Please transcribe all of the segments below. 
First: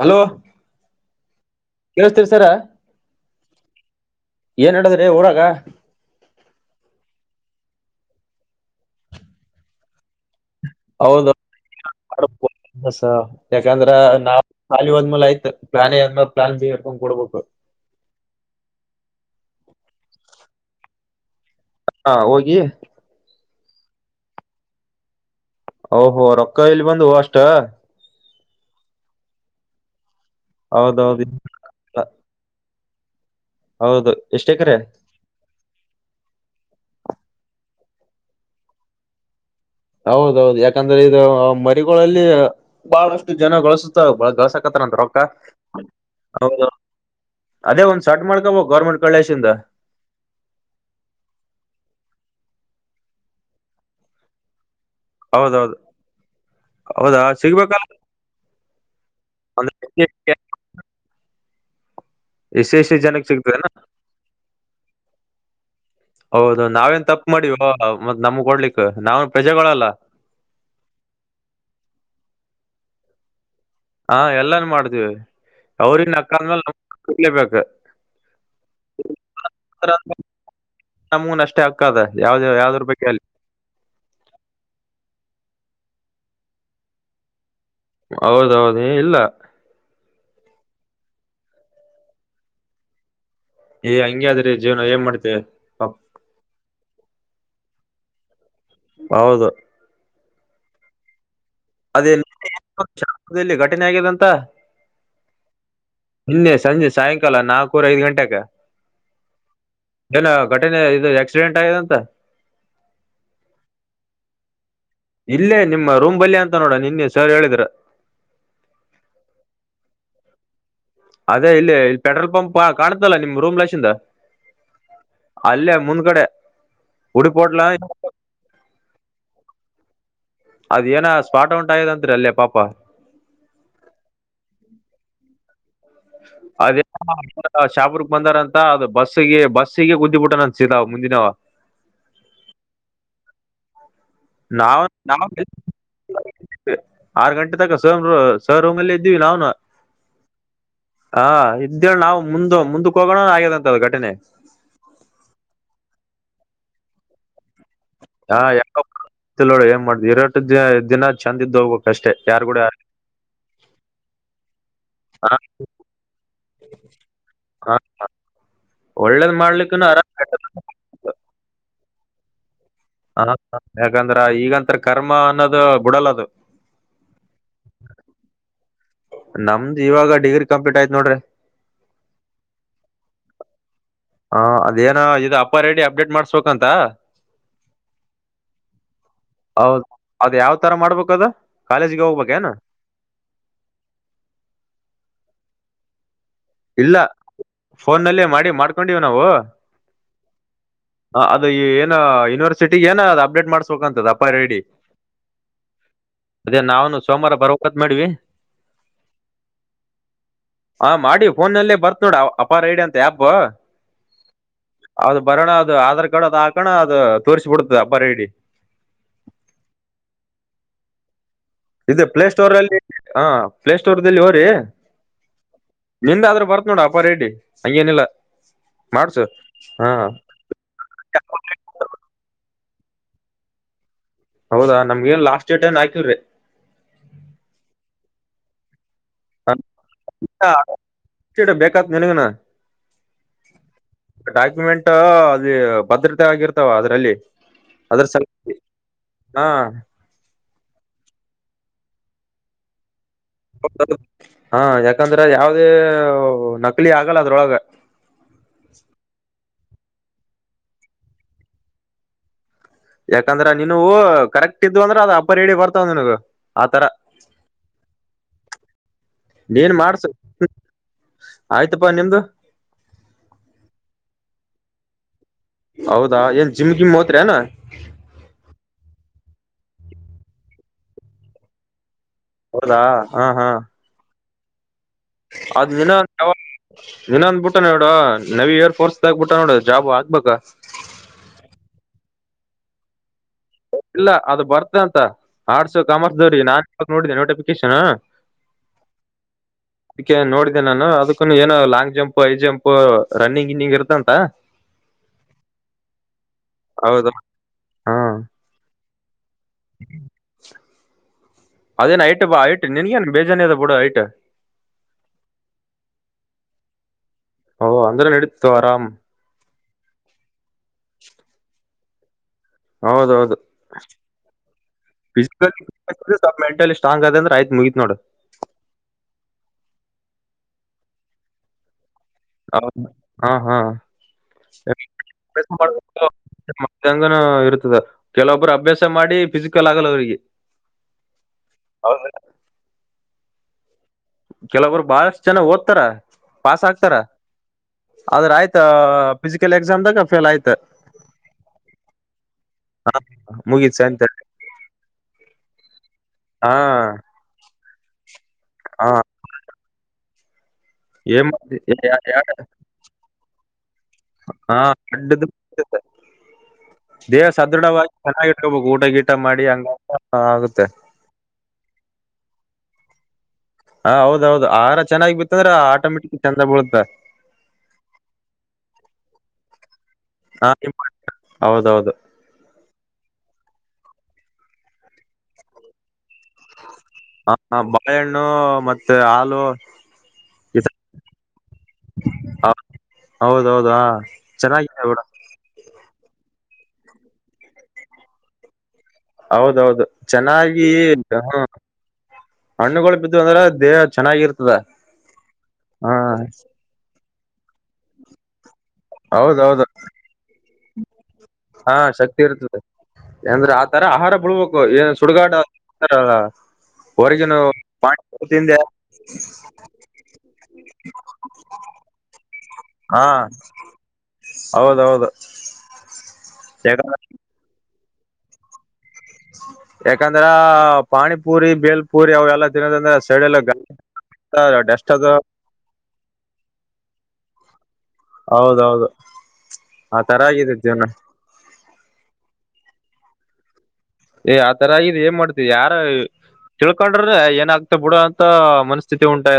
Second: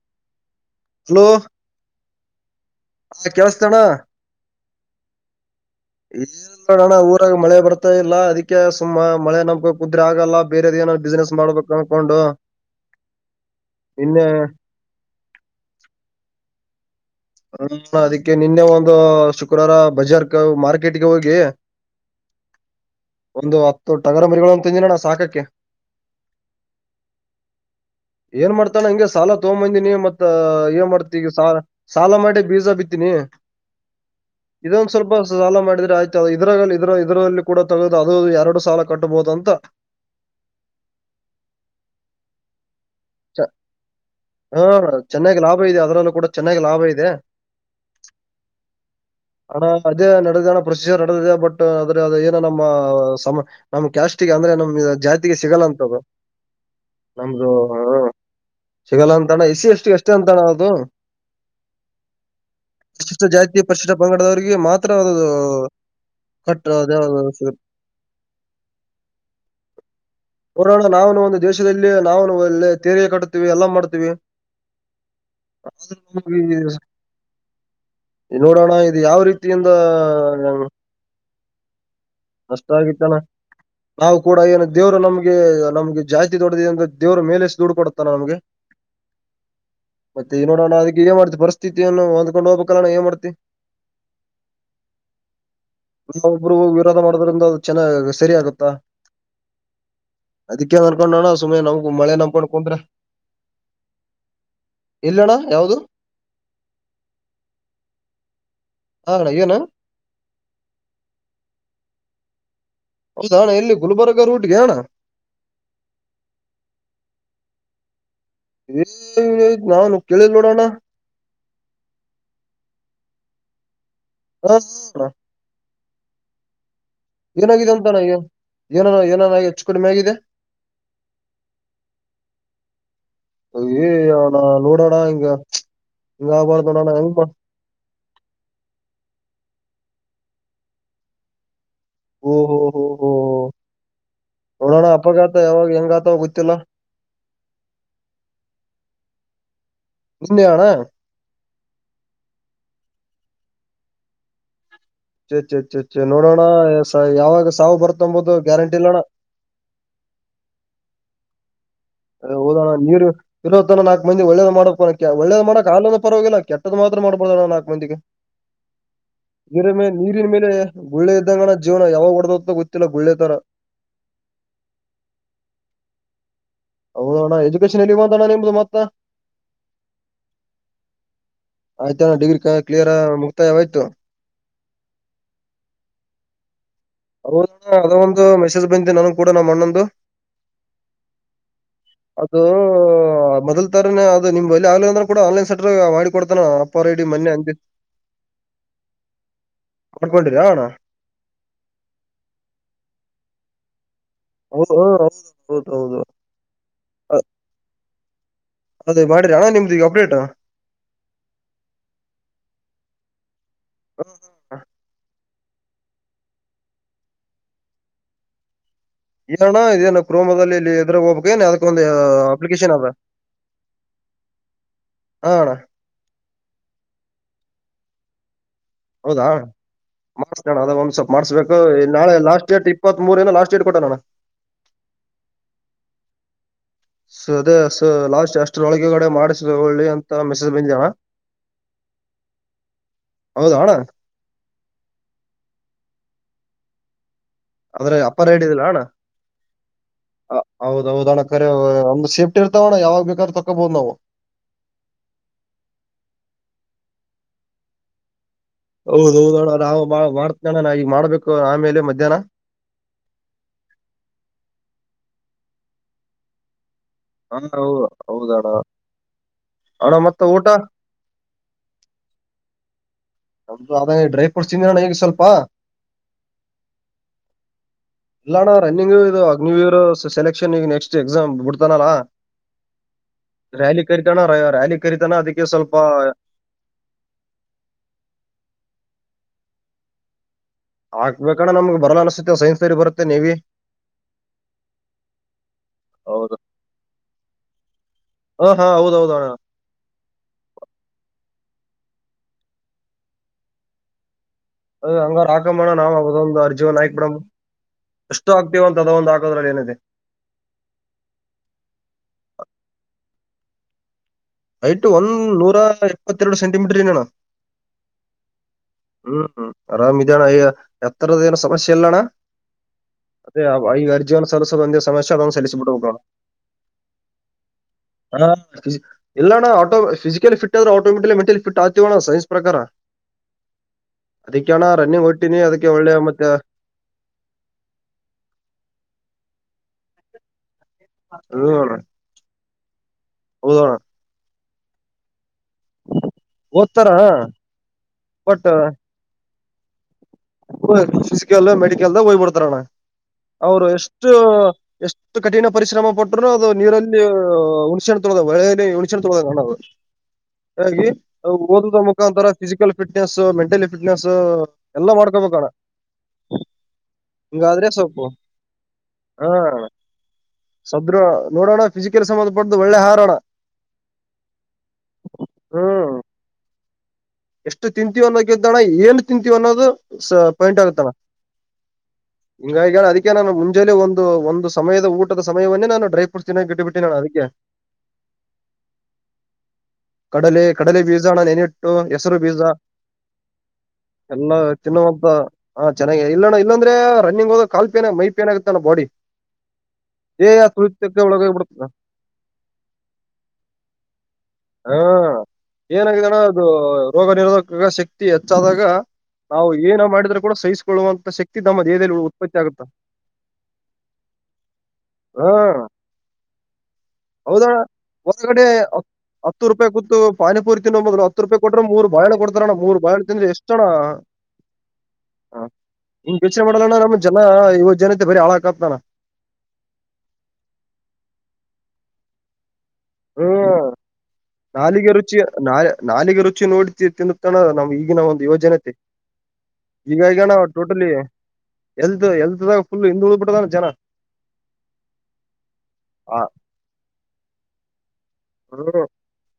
Hello ಕೇಳಸ್ತೀತ್ sir ಇಲ್ಲಿ ಕೇಸ್ತಣ ಏನ್ ಹೇಳುದ್ರಿ ಊರಾಗ. ಇಲ್ ಅಣ್ಣ ಊರಾಗ ಮಳೆ ಬರ್ತಾ ಇಲ್ಲ ಅದಕ್ಕೆ ಸುಮ್ಮ ಮಳೆ ನಂಬಕ ಕುಂತ್ರೆ ಆಗಲ್ಲ. ಬೇರೆದ್ ಏನಾದ್ ಬಿಸ್ನೆಸ್ ಮಾಡ್ಬೇಕು ಅನ್ಕೊಂಡು. ಬಸಯಾಕಂದ್ರ ನಿನ್ನೆ ನಾಲಿ ಒಂದ್ಮೆಲ್ ಆಯ್ತು ಪ್ಲಾನ ಏ ಅದ್ಮೇಲ್ ಪ್ಲಾನ್ ಬಿ. ಹಿಡ್ಕೊಂಡ್ ಕೊಡ್ಬೇಕು [unintelligible] ಅದಕ್ಕೆ ನಿನ್ನೆ ಒಂದು ಶುಕ್ರವಾರ ಬಜಾರ್ಕಾ ಮಾರ್ಕೆಟ್ಗೆ ಹೋಗಿ. ಹಾ ಹೋಗಿ ಒಂದು ಹತ್ತು ಟಗರ ಮರಿಗಳನ್ ತಂದಿನ್ನಣ್ಣ ಸಾಕಕ್ಕೆ. ಓಹೋ ರೊಕ್ಕ ಇಲಿ ಬಂದ್ವು ಅಷ್ಟ. ಏನ್ ಮಾಡ್ತಾನ ಹಂಗೆ ಸಾಲ ತಗೊಂಬಂದೀನಿ ಮತ್ ಏನ್ ಮಾಡ್ತತಿ ಹೌದೌದು ಈಗ ಸಾಲ ಮಾಡಿ ಬೀಜ ಬಿತ್ [unintelligible] ಹೌದು ಎಷ್ಟೇಕ್ರೆ ಇದೊಂದ ಸ್ವಲ್ಪ ಸಾಲ ಮಾಡಿದ್ರೆ ಆಯ್ತ ಇದ್ರಾಗ ಇದ್ರ ಇದರಲ್ಲಿ ಕೂಡ ತೆಗೆದು ಅದು ಎರಡು ಸಾಲ ಕಟ್ಟಬಹುದು ಅಂತ. ಹೌದೌದು ಯಾಕಂದ್ರೆ ಇದು ಮರಿಗಳಲ್ಲಿ. ಬಹಳಷ್ಟು ಚ ಜನ ಗಳಿಸುತ್ತಾವ ಹಾ ಗಳಿಸಕತ್ತಾರಂತ ರೊಕ್ಕ ಚೆನ್ನಾಗ ಲಾಭ ಇದೆ ಅದರಲ್ಲೂ ಕೂಡ ಚೆನ್ನಾಗ ಹೌದು ಲಾಭ ಇದೆ. ಅದೇ ಒಂದ್ ಸಟ್ ಮಾಡ್ಕೋಬೇಕು ಗೌರ್ಮೆಂಟ್ ಕಳ್ಳೇಶಿಂದ ಹ ಅದೇ ನಡೆದಣ ಪ್ರೊಸೀಜರ್ ನಡೆದಿದೆ ಬಟ್ ಆದ್ರೆ ಅದ್ ಏನ್ ನಮ್ಮ ಸಮ ನಮ್ ಕ್ಯಾಸ್ಟ್ಗೆ ಅಂದ್ರೆ ನಮ್ ಜಾತಿಗೆ ಹೌದೌದು ಸಿಗಲ್ಲಂತ್ದು ಹೌದಾ ನಮ್ದು. ಸಿಗ್ಬೇಕಲ್ಲ ಹ್ಮ ಸಿಗಲ್ಲ ಅಂತಣ್ಣ ಎಸ್ಸಿ ಒಂದ್ ಎಷ್ಟಿ ಅಷ್ಟೇ ಅಂತಣ್ಣ ಅದು. ಎಷ್ಟ್ ಎಷ್ಟ್ ಪಶಿಷ್ಟ ಜನಕ್ಕೆ ಸಿಗ್ತದೆ ಜಾತಿ ಪಶಿಷ್ಟ ಪಂಗಡದವ್ರಿಗೆ ಮಾತ್ರ ಅದದು. ಹೌದು ನಾವೇನ್ ತಪ್ಪ ಮಾಡಿವ ಮತ್ ನಮಗ್ ಕೊಡ್ಲಿಕ್ ನಾವೆನ್ ಪ್ರಜೆಗಳಲ್ಲ. ನೋಡೋಣ ನಾವುನು ಒಂದು ದೇಶದಲ್ಲಿ ನಾವು ಎಲ್ಲ ತೆರಿಗೆಯ ಕಟ್ಟುತ್ತೀವಿ ಎಲ್ಲ ಮಾಡ್ ಹಾ ಎಲ್ಲಾನು ಮಾಡ್ತಿವಿ ಅವ್ರಿನ್ ಅಕ್ಕಂದ್ಮೇಲೆ ನಮ್ ಕಟ್ಲೆಬೇಕು. ನೋಡೋಣ ಇದು ಯಾವ್ ರೀತಿಯಿಂದ ಆ. ನಮುನ್ ಅಷ್ಟೇ ಅಕ್ಕದ ಯಾವ್ದ ಯಾವದ್ರ ಬಗ್ಗೆ ಆಗಿತ್ತಣ್ಣ ಅಲ್ಲಿ. ನಾವು ಕೂಡ ಏನು ದೇವರು ನಮ್ಗೆ ನಮ್ಗೆ ಜಾಸ್ತಿ ದೊಡ್ಡದಿದೆ ಅಂದ ದೇವ್ರ್ ಮೇಲೆ ದುಡ್ಡು ಕೊಡತ್ತಾನ ನಮ್ಗೆ ಹೌದೌದು ಏ ಇಲ್ಲ. ಮತ್ತೆ ನೋಡಣ ಅದ್ಕೆ ಏನ್ ಮಾಡ್ತಿ ಪರಿಸ್ಥಿತಿಯನ್ನು ಹೊಂದ್ಕೊಂಡ ಹೋಗ್ಬೇಕ ಅಲ್ಲಣ ಏನ್ ಮಾಡ್ತಿ. ಏ ಹಂಗೆ ಅದ್ರಿ ಜೀವನ ಏನ್ ಮಾಡ್ತೇವಿ ಪಾಪ್ ಒಬ್ರು ವಿರೋಧ ಮಾಡೋದ್ರಿಂದ ಚೆನ್ನಾಗಗ ಸರಿಯಗುತ್ ಹೌದು ಅದಕ್ಕೆ ಅನ್ಕೊಂಡೋಣ ಸುಮ್ಮನೆ ನಮ್ಗು ಮಳೆ ನಮ್ [unintelligible] ದಲ್ಲಿ ಘಟನೆ ಆಗ್ಯದಂತ. ಎಲ್ಲಿ ಅಣ್ಣ ಯಾವ್ದು ನಿನ್ನೆ ಸಂಜೆ ಸಾಯಂಕಾಲ ನಾಕುವರೆ ಐದ್ ಗಂಟೆಗ. ಹಾ ಅಣ್ಣ ಏನ ಏನೋ ಘಟನೆ ಇದು ಆಕ್ಸಿಡೆಂಟ್ ಆಗೆದಂತ. ಹೌದ ಅಣ್ಣ ಏಲ್ಲಿ ಗುಲ್ಬರ್ಗಾ ರೂಟ್ಗೆ ಅಣ್ಣ. ಇಲ್ಲೇ ನಿಮ್ಮ ರೂಮ್ ಬಲ್ಯ ಅಂತ ನೋಡ ನಿನ್ನ ಸರ್ ಹೇಳಿದ್ರ. ಇಲ್ಲೆ ನಾವ್ನ ಕೇಳಿಲ್ ನೋಡಣ. ಅದೇ ಇಲ್ಲಿ ಇಲ್ ಪೆಟ್ರೋಲ್ ಪಂಪ್ ಕಾಣುತ್ತಲ್ಲಾ ನಿಮ್ ರೂಮ್ ಲಾಷಿಂದ. ಅರ್ರಲ್ ರ. ಮುಂದ್ಗಡೆ ಹುಡುಪೋಟ್ಲ ಏನಾಗಿದೆ ಅಂತಾಣ್ಣ ಏನ ಏನ ಏನನ ಹೆಚ್ಚು ಕಡ್ಮೆ ಆಗಿದೆ. ಅದ್ ಏನ ಸ್ಪಾಟ ಉಂಟಾದಂತ್ರಿ ಅಲ್ಲೇ ಪಾಪ. ಅಯ್ಯ ಅಣ ನೋಡಣ ಹಿಂಗ. ಹಿಂಗ ಆಗ್ಬಾರ್ದು ಅದೇ ನೋಡೋಣ ಹೆಂಗ್ ಮಾಡ್ ಶಾಬುರ್ಕ್ ಬಂದಾರಂತ ಅದು ಬಸ್ಗೆ ಬಸ್ ಸಿಗಿ ಗುದ್ದಿಬುಟ್ಟನ ಅನ್ಸಿದ ಮುಂದಿನವ. ಓ ಹೋ ಹೋ ಹೋ. ನಾವ್ ನೋಡೋಣ ಅಪಘಾತ ನಾಮ್ಗ್ ಯಾವಾಗ ಹೆಂಗಾತಾವ ಗೊತ್ತಿಲ್ಲ ಆರು ಗಂಟೆ ತಕ ಸ ಸರ್ ರೂಮಲ್ಲಿ ಇದ್ವಿ ನಾವ್ನು. ನಿನ್ನೆ ಅಣ್ಣ ಹಾ ಇದ್ದೇಳ್ ನಾವು ಮುಂದ ಮುಂದಕ್ಕ ಹೋಗ್ ಬಾ ಆಗೆದಂತ ಘಟನೆ. ಚೇ ಚೆ ಚೇ ಚೆ ನೋಡಣ ಸ ಯಾವಾಗ ಸಾವ್ ಬರ್ ಹಾ ಯಾವೋ ಗೊತ್ತಿಲ್ಲ ಏನ್ ಮಾಡ್ದ ಇರಟ ದ ದಿನ ಚಂದ ಇದ ಹೋಗ್ಬೇಕ್. ಅಷ್ಟೇ ಅದೇ ಯಾರ್ ಕೂಡ ಹೋದೋಣ ನೀರು ಇರೋತ್ತ ನಾಕ್ ಮಂದಿ ಒಳ್ಳೇದ್ ಮಾಡಕ್ ಹಾ, ಒಳ್ಳೇದ ಮಾಡಕ್ ಆಗ್ಲಂದ ಪರವಾಗಿಲ್ಲ ಕೆಟ್ಟದ್ ಮಾತ್ರ ಮಾಡ್ಬರ್ದಣ್ಣ ನಾಕ ಹಾ. ಮಂದಿಗೆ ಒಳ್ಳೇದ್ ನೀರಿನ್ ಮಾಡ್ಲಿಕ್ಕೂನು ಆರಾಮ್ ನೀರಿನ್ ಮೇಲೆ ಗುಳ್ಳೆ ಇದಂಗಣ ಜೀವ್ ಯಾವಾಗಡ ಗ ಹ ಯಾಕಂದ್ರ ಈಗಂತ್ರ ಕರ್ಮ ಅನ್ನೋದು ಬಿಡಲ್ಲದು. ಹೌದಣ್ಣ ಎಜುಕೇಶನ್ ಎಲಿಗ್ ಬಂತಾಣ ನಿಮ್ದು ಮತ್ ನಮ್ದ್ ಇವಾಗ ಡಿಗ್ರಿ ಕಂಪ್ಲೀಟ್ ಆಯ್ತ್ ನೋಡ್ರಿ. ಆಯ್ತಾ ಡಿಗ್ರಿ ಕ ಕ್ಲಿಯರ್ ಮುಕ್ತಾಯ ವ ಆಯ್ತು. ಹಾ ಅದೇನ ಇದು ಅಪರ್ ಐಡಿ ಅಪ್ಡೇಟ್ ಮಾಡ್ಸ್ಬೇಕಂತ. ಅವರ್ದ ಅದು ಒಂದು ಮೆಸೇಜ್ ಬಂದೆ ನನಗ್ ಕೂಡ ನಮ್ಮ್ ಅಣ್ಣಂದು. ಹೌದ್ ಅದ್ ಯಾವ್ ತರ ಮಾಡ್ಬೇಕದ ಕಾಲೇಜ್ಗೆ ಅದು ಹೋಗ್ಬೇಕೇನು ಮೊದಲ್ ತಾರನೇ ಅದು ನಿಮ್ ಆಗ್ಲಿಲ್ಲ ಅಂದ್ರೆ ಕೂಡ ಆನ್ಲೈನ್ ಸ ಮಾಡಿ ಕೊಡ್ತಾನ ಅಪ್ಪಾರ ಇಲ್ಲ ಇಡಿ ಮೊನ್ನೆ ಅ ಫೋನ್ ನಲ್ಲಿ ಮಾಡಿ ಮಾಡ್ಕೊಂಡಿವ್ ನಾವು ಅಣಕೊಂಡರಣ ಯೂನಿವರ್ಸಿಟಿ ಏನ ಅಪ್ಡೇಟ್ ಮಾಡ್ಬೇಕ ಅಂತದ ರೆಡಿ ಹೌದು ಹೌದು ಹೌದು ಹೌದು ಅದೇ ನಾವನು ಅ- ಸೋಮವಾರ ಬರಕಾದ ಮಾಡವಿ ಅದೇ ಮಾಡಿರ ಅಣ್ಣ ನಿಮ್ದಗ ಅಪ್ಡೇಟಾ ಫೋನಲ್ಲೇ ಬರ್ತ್ ನೋಡ ಅಪಾರ ಐಡಿ ಅಂತ ಆ್ಯಪ್ ಹ್ಮ ಹ್ಮ್ ಹ ಅದು ಬರೋಣ ಅದು ಆಧಾರ್ ಕಾರ್ಡ್ ಅದುಾಕಣ ಅದು ತೋರ್ರಿಸಿಬ ಬಿಡ್ತದ ಬರ ಇಡಿ ಏಣ ಇದೇನ ಕ್ರೋಮದಲ್ಲಿ ಇಲ್ಲಿ ಎದ್ರ ಹೋಗ್ಬೇಕು ಇದು ಪ್ಲೇ ಸ್ಟೋರ್ ಅಲ್ಲಿ ಹಾ ಪ್ಲೇ ಸ್ಟೋರ್ಲ್ಲಿ ಹೋರಿ ಹಾ ಅಣ್ಣ ನಿಂದೆ ಆದ್ರೂ ಬರ್ತ್ ನೋಡ ಅಪ್ಪ ರೆಡ್ಡಿ ಹಂಗೇನಿಲ್ಲ ಮಾಡ್ಸು ಹೌದಾ ಹಾ ಮಾಡ್ಸ್ಕೋಣ ಅದ ಒಂದ್ ಸ್ವಲ್ಪ ಮಾಡ್ಸ್ಕು ನಾಳೆ ಲಾಸ್ಟ್ ಡೇ ಇಪ್ಪತ್ರಿ ಲಾಟ್ ಡಟ್ ಕೊಟ್ಟ ನಣು ಹೌದಾ ನಮ್ಗ ನ್ ಲಾಸ್ಟ್ ಡೇಟ್ ಏನ್ ಹಾಕಿಲ್ರರಿ ಸ ಅದೇ ಸ ಲಾಸ್ಟ್ ಎಸ್ಟ್ರಲ ಗಡೆ ಮಾಡಿಸೊಳ್ಳಿ ಅಂತ ಮೆಸೇಜ್ ಬಂದಾವ ಅಷ್ಟ್ ಡೇಟ್ ಬೇಕಾತ್ ನಿನಗನ ಡಾಕ್ಯುಮೆಂಟ್ ಅದ ಭದ್ರತೆ ಆಗಿರ್ತಾವ ಅದ್ರಲ್ಲಿ ಆದ್ರೆ ಅದ್ರ ಸಲ ಅಪ್ಪರ್ ಹೈಡಲ್ಲ ಅಣ್ಣ ಹ ಹೌದೌದಣ ಕರೆ ಒಂದು ಸೇಫ್ಟಿ ಇರ್ವೋಣ ಯಾವಾಗ ಬೇಕಾದ್ರೂ ತಕೋಬಹುದು ನಾವು ಹಾ ಯಾಕಂದ್ರೆ ಯಾವದೇ ನ ಇಳಿಯ ಆಗಲ್ ಅದ್ರೊಳಗೆ ಹೌದೌದ ನಾವು ಮಾಡ್ತ ನೋಣ ನ ಈಗ ಮಾಡ್ಬೇಕು ಆಮೇಲೆ ಮಧ್ಯಾಹ್ನ ಯಾಕಂದ್ರ ನೀನುವು ಕರೆಕ್ಟ್ ಇದ್ದ್ ಅಂದ್ರ ಅದ ಅಪ್ಪ ರಡಿ ಬರ್ತಾವ ನಿನಗ ಆತರ ಹಾ ಹೌದಣ ನೀನ್ ಅಣ ಮಾಡ್ಸು ಮತ್ತ ಊಟ ಆಯ್ತಪಾ ನಿಮ್ದು ನಮ್ದು ಅ ಡ್ರಫ್ರೂಟ್ ತಿಂದಿ ಹಣ್ಣ ಹ ಈಗೆ ಸ್ವಲ್ಪ ಹೌದಾ ಏನ್ ಜಿಮ್ ಗಿಮ್ ಹತ್ ಅನಾ ನೀವ್ ಇವರು ಸೆಲೆಕ್ಷನ್ ಈಗ ನೆಕ್ಸ್ಟ್ ಎಕ್ಸಾಮ್ ಬಿಡ್ತಾನಲ್ಲಾ ಹೌದಾ ಹಾ ಹಾ ರ್ಯಾಲಿ ಕರಿತಾನ ಅದಕ್ಕೆ ಅದು ಸ್ವಲ್ಪ ವಿನಾನ್ ಇನ್ನೊಂದ್ ಬುಟ್ಟನ್ ನೋಡ ನವಿ ಏರ್ಫೋರ್ಸ್ ಆಗ್ಬಿಟ್ಟ ನೋಡೋ ಜಾಬ್ ಆಗ್ಬಬೇಕಾ ಆಗ್ಕ್ಬೇಕಣ ನಮಗ್ ಬರ್ಲ ಅನ್ಸುತ್ತೆ ಸೈನ್ಸ್ಲ್ ಬರುತ್ತೆ ನೀವಿ ಇಲ್ಲ ಅದು ಬರ್ತ ಅಂತ ಆರ್ಟ್ಸ್ ಹೌದು ಕಾಮರ್ಸ್ವಿಗೆ ನಾನ್ ಇಾಗ ನೋಡಿದ್ದೆ ನೋಟಿಫಿಕೇಶನ್ ಹ ಹೌದು ಹೌದು ಅಣ್ಣ ಅದಕ್ಕೆ ನೋಡಿದ್ದೆ ನಾನು ಅದಕ್ಕ ಏನ long jump high jump running ಗಿನ್ನಿಂಗ್ ಇರ್ತಂತ ಅದ ಹಂಗಾರ ಆಕಮೋಣ ನಾವವು ಅದೊಂದು ಅರ್ಜೀವ ನಾಯ್ಕ್ ಹೌದಾ ಬ್ರಹ್ಮ ಹಾ ಎಷ್ಟು ಆಗ್ತತಿವ ಅಂತ ಅದ ಒಂದು ಆ ಕದರ ಲನೆದ್ದ ಇ ಬಾ ಹೈಟ್ ನಿನ್ಗೆನ ಬೇಜಾನಿಯದ ಇರ್ತೈತ್ ಬಿಡು ಹೈಟ್ ಐಟ್ ಒಂದ್ ನೂರ ಇಪ್ಪತ್ತೆರಡು ಸೆಂಟಿಮೀಟರ್ ಏನನ ಓಹ ಅಂದರ ನಡತ ವಾರಾಮ ಹ್ಮ್ ಆರಾಮ್ ಇದಣ್ಣ ಎತ್ತರದ ಏನ ಸಮಸ್ಯೆ ಇಲ್ಲಣ್ಣ ಹೌದೌದು ಅದೇ ಈ ಅರ್ಜವನ ಸರಸ್ವತಂ ಸಮೇಶ ಅದೊಂದು ಫಿಸಿಕಲಿ ಸಲ್ಲಿಸಿಬಟ್ಟು ನತಣ ಸ್ವಲ್ಪ ಮೆಂಟಲಿ ಸ್ಟ್ರಾಂಗ್ ಅದ ಅಂದ್ರೆ ಆಯ್ತು ಮುಗೀತ್ ನೋಡು ಹ ಎಲ್ಲ್ಆಟೋ ಫಿಸಿಕಲಿ ಫಟ್ ಆದ್ರೆ ಆಟೋಮೆಟಿಲಿ ಮೆಟಲಿ ಫಿಟ್ ಆ ಹೌ ಹಾ ಹಾ ಅದ ರಿಂಗ್ ಮಾಡ ಮಂಗ ಇರುತದೆ ಕೆಲವೊಬ್ಬರು ಅಭ್ಯಾಸ ಮಾಡಿ ಫಿಸಿಕ್ ಕ್ಕಲಾಗಲ್ಲ ಅವರಿಗೆ ಹ ಹೇಳ ಹಓ ಕೆಲವರು ಬಹಳಷ್ಟು ಜನ ಓದ್ತಾರ ಪಸ್ ಓದ್ತಾರ ಆಾಕ್ತಾರ ಆದ್ರ ಆಯ್ತಾ ಫಿಸಿಕಲ್ ಎಕ್ಸಾಮ್ ದಾಗ ಹ ಫಿಸಿಕಲ್ ಮೆಡಿಕಲ್ದ ಹಯ್ಬಡ್ತಾರಣ್ಣ ಅವರು ಮುಗೀತ್ ಸಂತೆ ಎಷ್ಟು ಎಷ್ಟು ಕಠಿಣ ಪರಿಶ್ರಮ ಪಟ್ಟ್ರರುೂ ಅದು ಹಾ ನೀರಲ್ಲಿ ಹುಣ್ಸಣೆ ತೊಳ ಒಳಲಿ ಹಾ ಹುಣ್ಣ್ ತೊಳ್ದಾಗಣವು ಹಾಗಾಗಿ ಏನ್ ಮಾಡ್ತಿ ಓದದ ಮುಖಾಂತರ ಫಿಸಿಕಲ್ ಫಿಟ್ನೆಸ್ ಮೆಂಟಲಿ ಫಿಟ್ನೆಸ್ ಹಾ ಎಲ್ಲ ಮಾಡಡಕಂಬ ಕಾಣ ಅಡ್ಡದ ದೇಹ ಹಿಂಗಾದ್ರೆ ಸದೃಢವಾಗಿ ಸೊಪ್ಪು ಚೆನ್ನಾಗಿ ಇಟ್ಕೋಬೇಕು ಊಟ ಗೀಟ ಹಾ ಮಾಡಿ ಹಂಗ ಆಗುತ್ತೆ ಸದ್ರ ನೋಡೋಣ ಫಿಸಜಿಕಲ್ ಸಂಬಧ ಪಡದು ಒಳ್ಳೆ ಹಾರಾಟ ಹ ಹೌದೌದು ಆಹಾರ ಚೆನ್ನಾಗಿ ಬಿತ್ತಂದ್ರ ಹ್ಮ್ ಆಟೋಮೆಟಿಕ್ ಚಂದ ಬಳುತ್ತ ಎಷ್ಟು ತಿಂತೀವಿ ಅನ್ನೋದ್ದಣ ಏನ್ ತಿಂತೀವಿ ಅನ್ನೋದು ಹ ಪಾಯಿಂಟ್ ಆಗುತ್ತ ಹೌದೌದು ಹಿಂಗ ನಾನು ಮುಂಜೆ ಒಂದು ಒಂದು ಸಮಯದ ಊಟದ ಸಮಯವನ್ನೇ ನಾನು ಡ್ರೈವ ಹ ಬಾಳೆಹಣ್ಣು ಮತ್ತೆ ಹಾಲು ಕಡಲೆ ಕಡಲೆ ಬೀಜಾಣ ನೆನಿಟ್ಟು ಎಸ್ ಹಸರು ಬೀಜ ಹೌದೌದು ಹ ಎಲ್ಲಾ ಚೆನ್ನಾಗಿದೆ ಬಿಡ ತಿನ್ನುವಂತ ಹ ಚೆನ್ನಾಗಿ ಇಲ್ಲ ಇಲ್ಲಂದ್ರೆ ರನ್ನಿಂಗ ಹೋದ ಕಾಲ್ೇನ್ ಮೈ ಪೇನ್ ಆಗತ್ತ ನಮ್ಮ ಬಾಡಿ ಹೌದೌದು ಎ ಚೆನ್ನಾಗಿ ಕವ ಕ ಪಡತ ಹಣ್ಣುಗಳು ಬಿದ್ದು ಅಂದ್ರ ದೇಹ ಚೆನ್ನಾಗಿರ್ತದ ಹಾ ಹ ಏನಾಗಣ ಅದು ರೋಗ ನಿರೋಧಕ ಶಕ್ತಿ ಹೆಚ್ಚಾದಾಗ ನಾವು ಹೌದೌದು ಏನೋ ಮಾಡಿದ್ರರು ಕೂಡ ಸಹಿಸ ಕೋಳ್ಳುವಂತ ಶಕ್ತಿ ತಮ್ಮ ದೇಹದಲ್ಲಿ ಉತ್ಪತ್ತಿ ಆಗುತ್ತಾ ಏಂದ್ರ ಆತರ ಆಹಾರ ಬಳ್ಬೇಕು ಏನ್ ಸುಡುಗಾಡು ಹಾ ಹೌದಾ ಒಂದಗಡೆ ಹತ್ತು ರೂಪಾಯಿ ಕೂತು ಪಾನಿಪೂರಿ ತಿನ್ನೋ ಮಲು ಹತ್ತು ರೂಪಾಯಿ ಕೊಟ್ಟ ಮೂರ್ ಬಾಯಳ ಕೊಡ್ತಾರಣ್ಣ ಮೂರ್ ಬಾಯಳು ಹಾ ತಿಂದ್ರೆ ಎಷ್ಟಣ ಹೌದೌದು ಹ ನಿಂಗ್ ಯೋಚನೆ ಮಾಡಲಣ ಯಾಕ ನ ಜನ ಇವ ಜನತೆ ಬರಿ ಹಾಳ ಕಾಪ್ತಾನ ಯಾಕಂದ್ರ ಪಾನಿಪುರಿ ಬೇಲ್ಪುರಿ ಅವ ಎಲ್ಲ ತಿಿನೋದಂದ್ರೆ ಸೆಳಲ್ಲ ಗ ಹ್ಮ್ ನಾಲಿಗೆ ರುಚಿ ನಾ ನಾಲಿಗೆ ರುಚಿ ನೋಡಿತಿ ತಿಂದು ಕಣ ನಮ ಈ ಒಂದು ಯೋಜನೆ ಹೌದೌದು ಆ ತರ ಈಗಗ ನಾ ಆಗಿದೆ ಜೀವನ ಟೋಟಲಿ ಎಲ್ತ್ ಎಲ್ತ್ ಪುಲ್ ಇಂದ್ ಉಲ್ಧ್ ಬಿಟ್ಟದಾನ ಜನ ಏ್ ಆ ತರ ಇದ್ ಏನ್ ಮಾಡ್ತ್ ಯಾರ ಆ, ತಿಳ್ಕೊಂಡ್ರ ಏನ ಆಗ್ತ ಬಿಡ ಅಂತ ಮನಸ್ಥಿತಿ ಉಂಟಾ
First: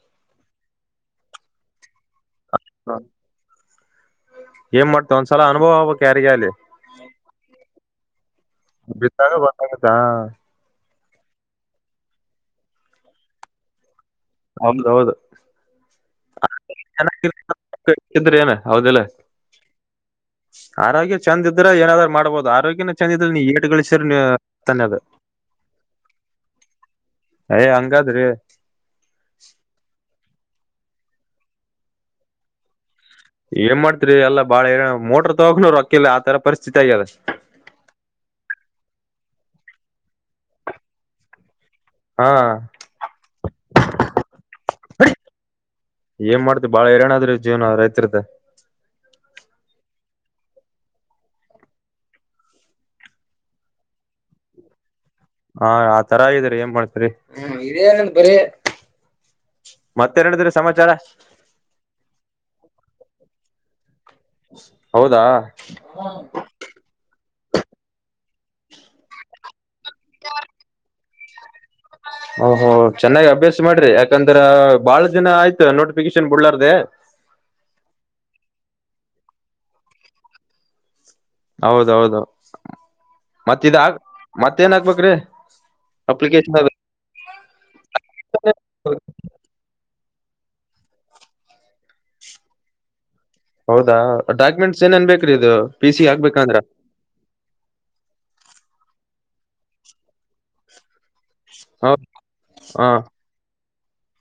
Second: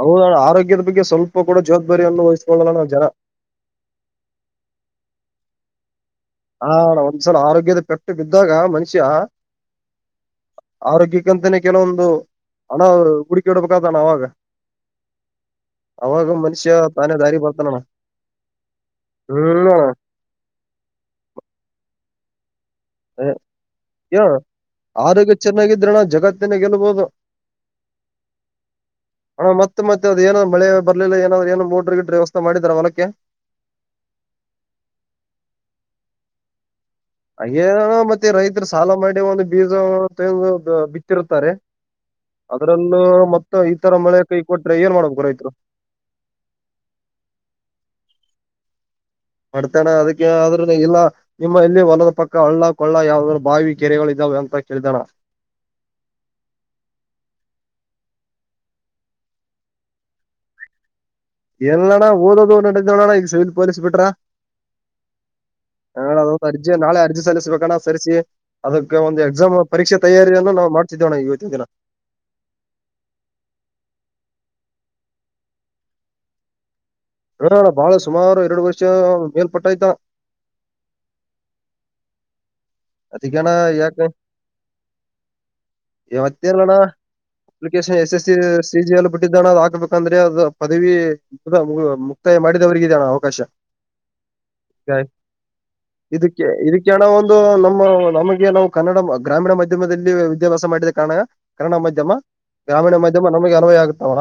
ಹೌ ಆರೋಗ್ಯದ ಬಗ್ಗೆ ಸ್ವಲ್ಪ ಕೂಡ ಜವಾಬ್ದಾರಿಯನ್ನು ವಹಿಸ್ಕೊಳ್ಳಲ್ಲ ನಾವ್ ಜನ ಏನ್ ಮಾಡ್ತ ಒಂದ್ಲ ಅನುಭವೋಗೆ ಹ ಒಂದ್ಸಲ ಆರೋಗ್ಯದ ಪೆಟ್ಟು ಬಿದ್ದಾಗ ಮನುಷ್ಯ ಬಿದ್ದಾಗ ಗೊತ್ತಾಗುತ್ತ ಆರೋಗ್ಯ [unintelligible] ಕೆಲವೊಂದು ಹಣ ಹುಡುಕೆ ಇಡ್ಬೇಕಾದ ಅವಾಗ ಹೌದ್ ಹೌದು ಅವಾಗ ಮನುಷ್ಯ ತಾನೇ ದಾರಿ ಬರ್ತಾನಣ ಚೆನ್ನಾಗಿದ್ರ ಏನ ಹೌದಿಲ್ಲ ಹ್ಮ ಆರೋಗ್ಯ ಚಂದ ಇದ್ರೆ ಏನಾದ್ರು ಮಾಡ್ಬೋದು ಆರೋಗ್ಯ ಚೆಂದಿದ ನೀ ಏಟು ಗಳಿಸ್ರ ಏ ತಾನ ಅದ ಆರೋಗ್ಯ ಚೆನ್ನಾಗಿದ್ರಣ ಜಗತ್ತಿನ ಗೆಲ್ಬಹುದು ಏ ಹಂಗಾದ್ರಿ ಹಣ ಮತ್ತೆದ ಏನ್ ಮಳೆ ಬಲಿಲ್ಲ ಏನಾದ್ರು ಏನ್ೋಡ್ರಿ ಗಿಟ್ಟ್ರ ವ್ಯವಸ್ಥ ಮಾಡಿದ್ದಾರೆಾರ ಹೊಲಕ್ಕೆ ಏನ್ ಮಾಡ್ತರಿ ಎಲ್ಲಾ ಬಾಳ ಏ ಮೋಟ್ರರ್ ತಗೋ್ರು ಅಕ್ಕಿಲ್ಲಿ ಆ ತರ ಪರಿಸ್ಥಿತಿ ಆಗ್ಯದ ಅೇ ಮತ್ತೆ ರೈತರು ಸಾಲ ಮಾಡಿ ಒಂದು ಬೀಜ ಬಿತ್ತಿರುತ್ತಾರೆ ಹಾ ಅದ್ರಲ್ಲೂ ಮತ್ತೆ ಈತರ ಮಳೆ ಕೈ ಕೊಟ್ರೆ ಏನ್ ಮಾಡ್ಬೇಕು ರೈತರು ಏನ್ ಮಾಡ್ತಿ ಬಾಳ ಹಏರನಾದ್ರಿ ಜೀವನ ರೈತರತೆ ಮಾಡಡ್ತಣ ಅದಕ್ಕೆ ಆದ್ರ ಇಲ್ಲ ನಿಮ್ಮ ಇಲ್ಲಿ ಹೊಲದ ಪಕ್ಕ ಹಳ್ಳ ಕೊಳ್ಳ ಯಾವ್ದಾದ್ರು ಬಾವಿ ಕೆರೆಗಳು ಇದಾವ ಅಂತ ಕೇಳಿದಾನ ಹಾ ಆ ತರ ಇದರಿ ಏನ್ ಮಾಡ್ತರಿ ಬರಿ ಮತ್ತೆರಡಿದ್ರ ಸಮಾಚಾರ ಎಲ್ಲಣ ಓದೋದು ನಡೀ ನೋಡಣ ಈಗ ಸಿವಿಲ್ ಪೊಲೀಸ್ ಬಿಟ್ರ ಹೌದಾ ನ ಅದಂದು ಅರ್ಜಿ ನಾಳೆ ಅರ್ಜಿ ಸಲ್ಲಿಸಬೇಕಣ ಸರಿಸಿ ಅದಕ್ಕೆ ಒಂದು ಎಕ್ಸಾಮ್ ಪರೀಕ್ಷೆ ತಯಾರಿಯನ್ನು ನಾವು ಮಾಡ್ ೋಣ ಇವತ್ತಿನ ದಿನ ಓಹೋ ಚೆನ್ನಾಗ್ ಅಭ್ಯಾಸ ಮಾಡ್ರಿ ಯಾಕಂದ್ರ ಬಾಳ ಜನ ಆಯ್ತು ನೋಟಿಫಿಕೇಶನ್ ಬಿಡ್ಲಾರ್ದ ಹಣ ಬಾಳ ಸುಮಾರು ಎರಡು ವರ್ಷ ಮೇಲ್ಪಟ್ಟ ಆ್ತ ಹೌದೌದು ಮತ್ತ ಇದ ಯಾಕ ಮತ್ತೇನ್ ಹಾಕ್ಬೇಕ್ರೀ ಅಪ್ಲಿಕೇಶನ್ ಮತ್ತೇನಣ್ಣ ಅಪ್ಲಿಕೇಶನ್ ಎಸ್ ಎಸ್ ಸಿ ಜಿಯಲ್ಲಿ ಬಿಟ್ಟಿದ್ದಾನ ಅ ಹಾಕ್ಬೇಕು ಅಂದ್ರೆ ಅದು ಪದವಿ ಮುಕ್ತಾಯ ಮಾಡಿದವರಿಗೆ ಜನ ಅವಾಶ ಹೌದಾ ಡಾಕ್ಯುಮೆಂಟ್ಸ್ ಏನೇನ್ ಬೇಕ್ರಿ ಇದು ಪಿ ಸಿ ಇದಕ್ಕೆ ಹಾಕ್ಬೇಕಂದ್ರ ಇದಕ್ಕೆ ಒಂದು ನ ನಮಗೆ ನಾವು ಕನ್ನಡ ಗ್ರಾಮೀಣ ಮಾಧ್ಯಮದಲ್ಲಿ ವಿದ್ಯಾಭ್ಯಾಸ ಮಾಡಿದ ಕಾರಣ ಕನ್ನಡ ಮಾಧ್ಯಮ ಹ ಗ್ರಾಮೀಣ ಮಾಧ್ಯಮ ನಮಗೆ ಅನ್ವಯ ಆಗುತ್ತ ಅವ್ರ.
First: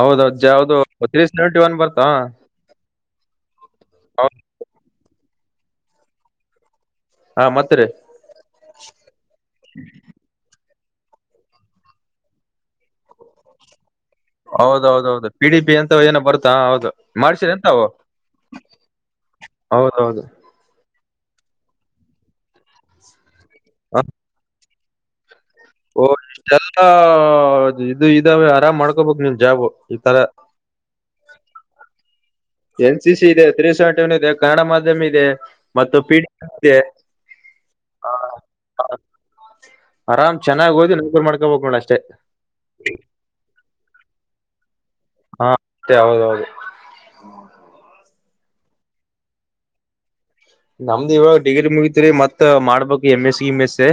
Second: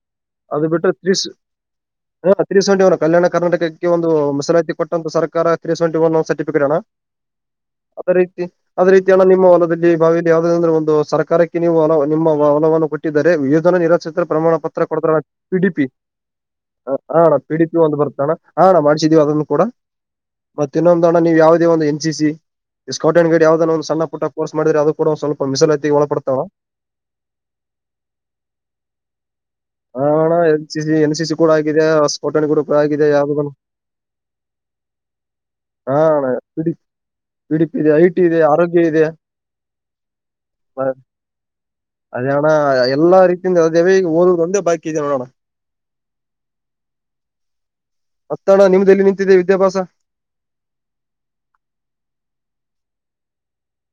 ಹೌದೌದು ಅದು ಯಾವ್ದು ಬಿಟ್ಟು ತ್ರೀ ಸೆವೆಂಟಿ ಒನ್ ಬರ್ತಾ ಹ ತ್ರ ಸೆವೆಂಟಿ ಒನ್ ಕಲ್ಯಾಣ ಕರ್ನಾಟಕಕ್ಕೆ ಒಂದು ಮೀಸಲಾತಿ ಕೊಟ್ಟಂತ ಸರ್ಕಾರ ತ್ರೀ ಸೆವೆಟಿ ಒನ್ ಸರ್ಟಿಫಿಕೇಟ್ ಅಲಾ ಹಾ ಮತ್ರಿ ಅದ ರೀತಿ ಅದೇ ರೀತಿಿಯಣ್ಣ ನಿಮ್ಮ ಹೊಲದಲ್ಲಿ ಬಾವಿಯಲ್ಲಿ ಯಾವ್ದ ಅಂದ್ರೆ ಒಂದು ಸರ್ಕಾರಕ್ಕೆ ನೀವು ನಿಮ್ಮ ಒಲವನ್ನು ಕೊಟ್ಟರೆ ವಿೋಧನ ನಿರ ಚತ್ರ ಪ್ರಮಾಣ ಪತ್ರ ಕೊಡತ ಹೌದೌದೌದು ಪಿ ಡಿ ಪಿ ಪಿಡಿಪಿ ಅಂತ ಏನೋ ಬರ್ತಾ ಹೌದು ಹಣ ಮಾಡ್ಸಿರಿ ಪಿಡಿಪಿ ಎಂತಾವು ಒಂದು ಬರ್ತಣ ಹಣ ಮಾಡ. ಅದನ್ನು ಕೂಡ ಹೌದೌದು ಮತ್ತನ್ನು ನೀವು ಯಾವವುದ N C C scout and guide ಯಾವದ ಒಂದು ಸಣ್ಣ ಪುಟ್ಟ ಕರ್ಸ್ ಮಾಡಿದ ಅದು ಕೂಡ ಸ್ವಲ್ಪ ಮೀಸಲಾತಿಗೆ ಒಳಪಡ್ತಾವ ಓದೆಲ್ಲ ಇದು ಇದಾವೆ ಆರಾಮ್ ಮಾಡ್ಕೊಬಕ್ ನಿನ್ ಜಾಬು. ಈ ತರ ಹಾಣ್ಣ N C N C C ಕೂಡ ಆಗಿದೆ. ಸ್ಕೌಟ್ ಅಂಡ್ ಗೈಡ್ ಕೂಡ ಎನ್ ಆಗಿದೆ ಸಿ ಸಿ ಇದೆ ಯಾವ್ದು ತ್ರೀ ಸಂಟಿ ಒನ್ ಇದೆ ಕನ್ನಡ ಮಾಧ್ಯಮ ಇದೆ ಮತ್ತು ಪಿ ಡಿ ಇದೆ. ಡಿ ಡಿ ಪಿ ಇದೆ ಐ ಟಿ ಇದೆ ಆರೋಗ್ಯ ಇದೆ. ಆರಾಮ್ ಚೆನ್ನಾಗಿ ಓದಿ ನೌಕರಿ ಮಾಡ್ಕೋಬೇಕು ನೋಡ ಅಷ್ಟೇ ಅದೇ ಅಣ ಎಲ್ಲಾ ರೀತಿಯಿಂದ ಅ ದೇವ ಓದುದು. ಒಂದೇ ಬಾಕಿ ಇದೆ ನೋಡೋಣ ಹಾ ಮತ್ತೆ ಹೌದೌದು ಅತ್ತಣ ನಿಮ್ದೆಲ್ಲಿ ನಿಂತಿದೆ ವಿದ್ಯಾಭ್ಯಾಸ. ನಮ್ದ ಇವಾಗ ಡಿಗ್ರಿ ಮುಗತ್ರಿ ಮತ್ ಮಾಡ್ಬೇಕು M S C M S C.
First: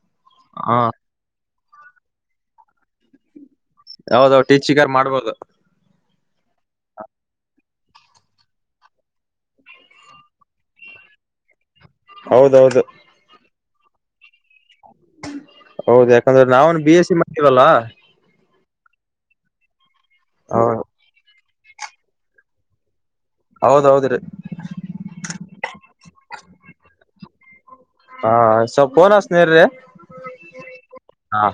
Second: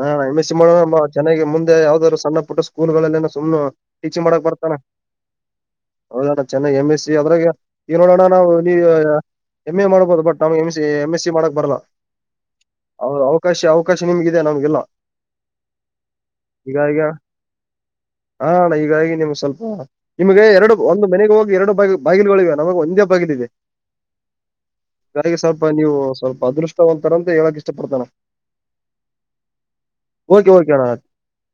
ಹಾ ಎಮ ಎ ಸಿ ಮಾಡ ಚೆನ್ನಾಗಿ ಮುಂದೆ ಯಾವ್ದಾದ್ರು ಸಣ್ಣ ಪುಟ್ಟ ಸ್ಕೂಲ್ ಗಳಲ್ಲೆನ ಸುಮ್ನೆ ಟೀಚಿಂಗ್ ಮಾಡಕ್ ಹೌದೌದು ಬರ್ತಾನ ಟೀಚಿಂಗರ್ ಮಾಡ್ಬೋದು ಹೌದಾ ಚೆನ್ನಾಗಿ ಎಮ್ ಎಸ್ ಸಿ ಅದ್ರಾಗ. ಈ ನೋಡೋಣ ನಾವು ನೀವು ಎಮ್ ಎ ಮಾಡ್ಬಹುದು. ಬಟ್ ನಮಗೆ ಎಮ ಎಂ ಎಸ್ ಸಿ ಮಾಡಕ್ ಬರಲ್ಲಾ. ಹೌದೌದು ಅವ್ರ ಅವಕಾಶ ಅವಕಾಶ ನಿಮ್ಗಿದೆ ನಮ್ಗೆಲ್ಲ. ಹೌದು ಯಾಕಂದ್ರೆ ನಾವನ್ ಬಿ ಈಗಗ ಎಸ್ ಸಿ ಮಾಡಿವಲ್ಲ ಹಣ್ಣ ಹೀಗಾಗಿ ನಿಮ್ ಸ್ವಲ್ಪ ಹ ನಿಮಗೆ ಎರಡು ಒಂದು ಮನೆಗೆ ಹೋಗಿ ಎರಡು ಬ ಬಾಗಿಲುಗಳುಿವೆ ನಮಗೆ ಒಂದ. ಹೌದೌದ್ರಿ ಹಾಗಾಗಿ ಸ್ವಲ್ಪ ನೀವು ಸ್ವಲ್ಪ ಅದೃಷ್ಟವಂತರಂತ ಹೇಳ! ಹಾ ಸ ಫೋನ್ ಹಚ್ಚುತ್ತೇನೆ ರೀ ಓಕೆ ಓಕೆ ಅಣ್ಣ ಹಾ!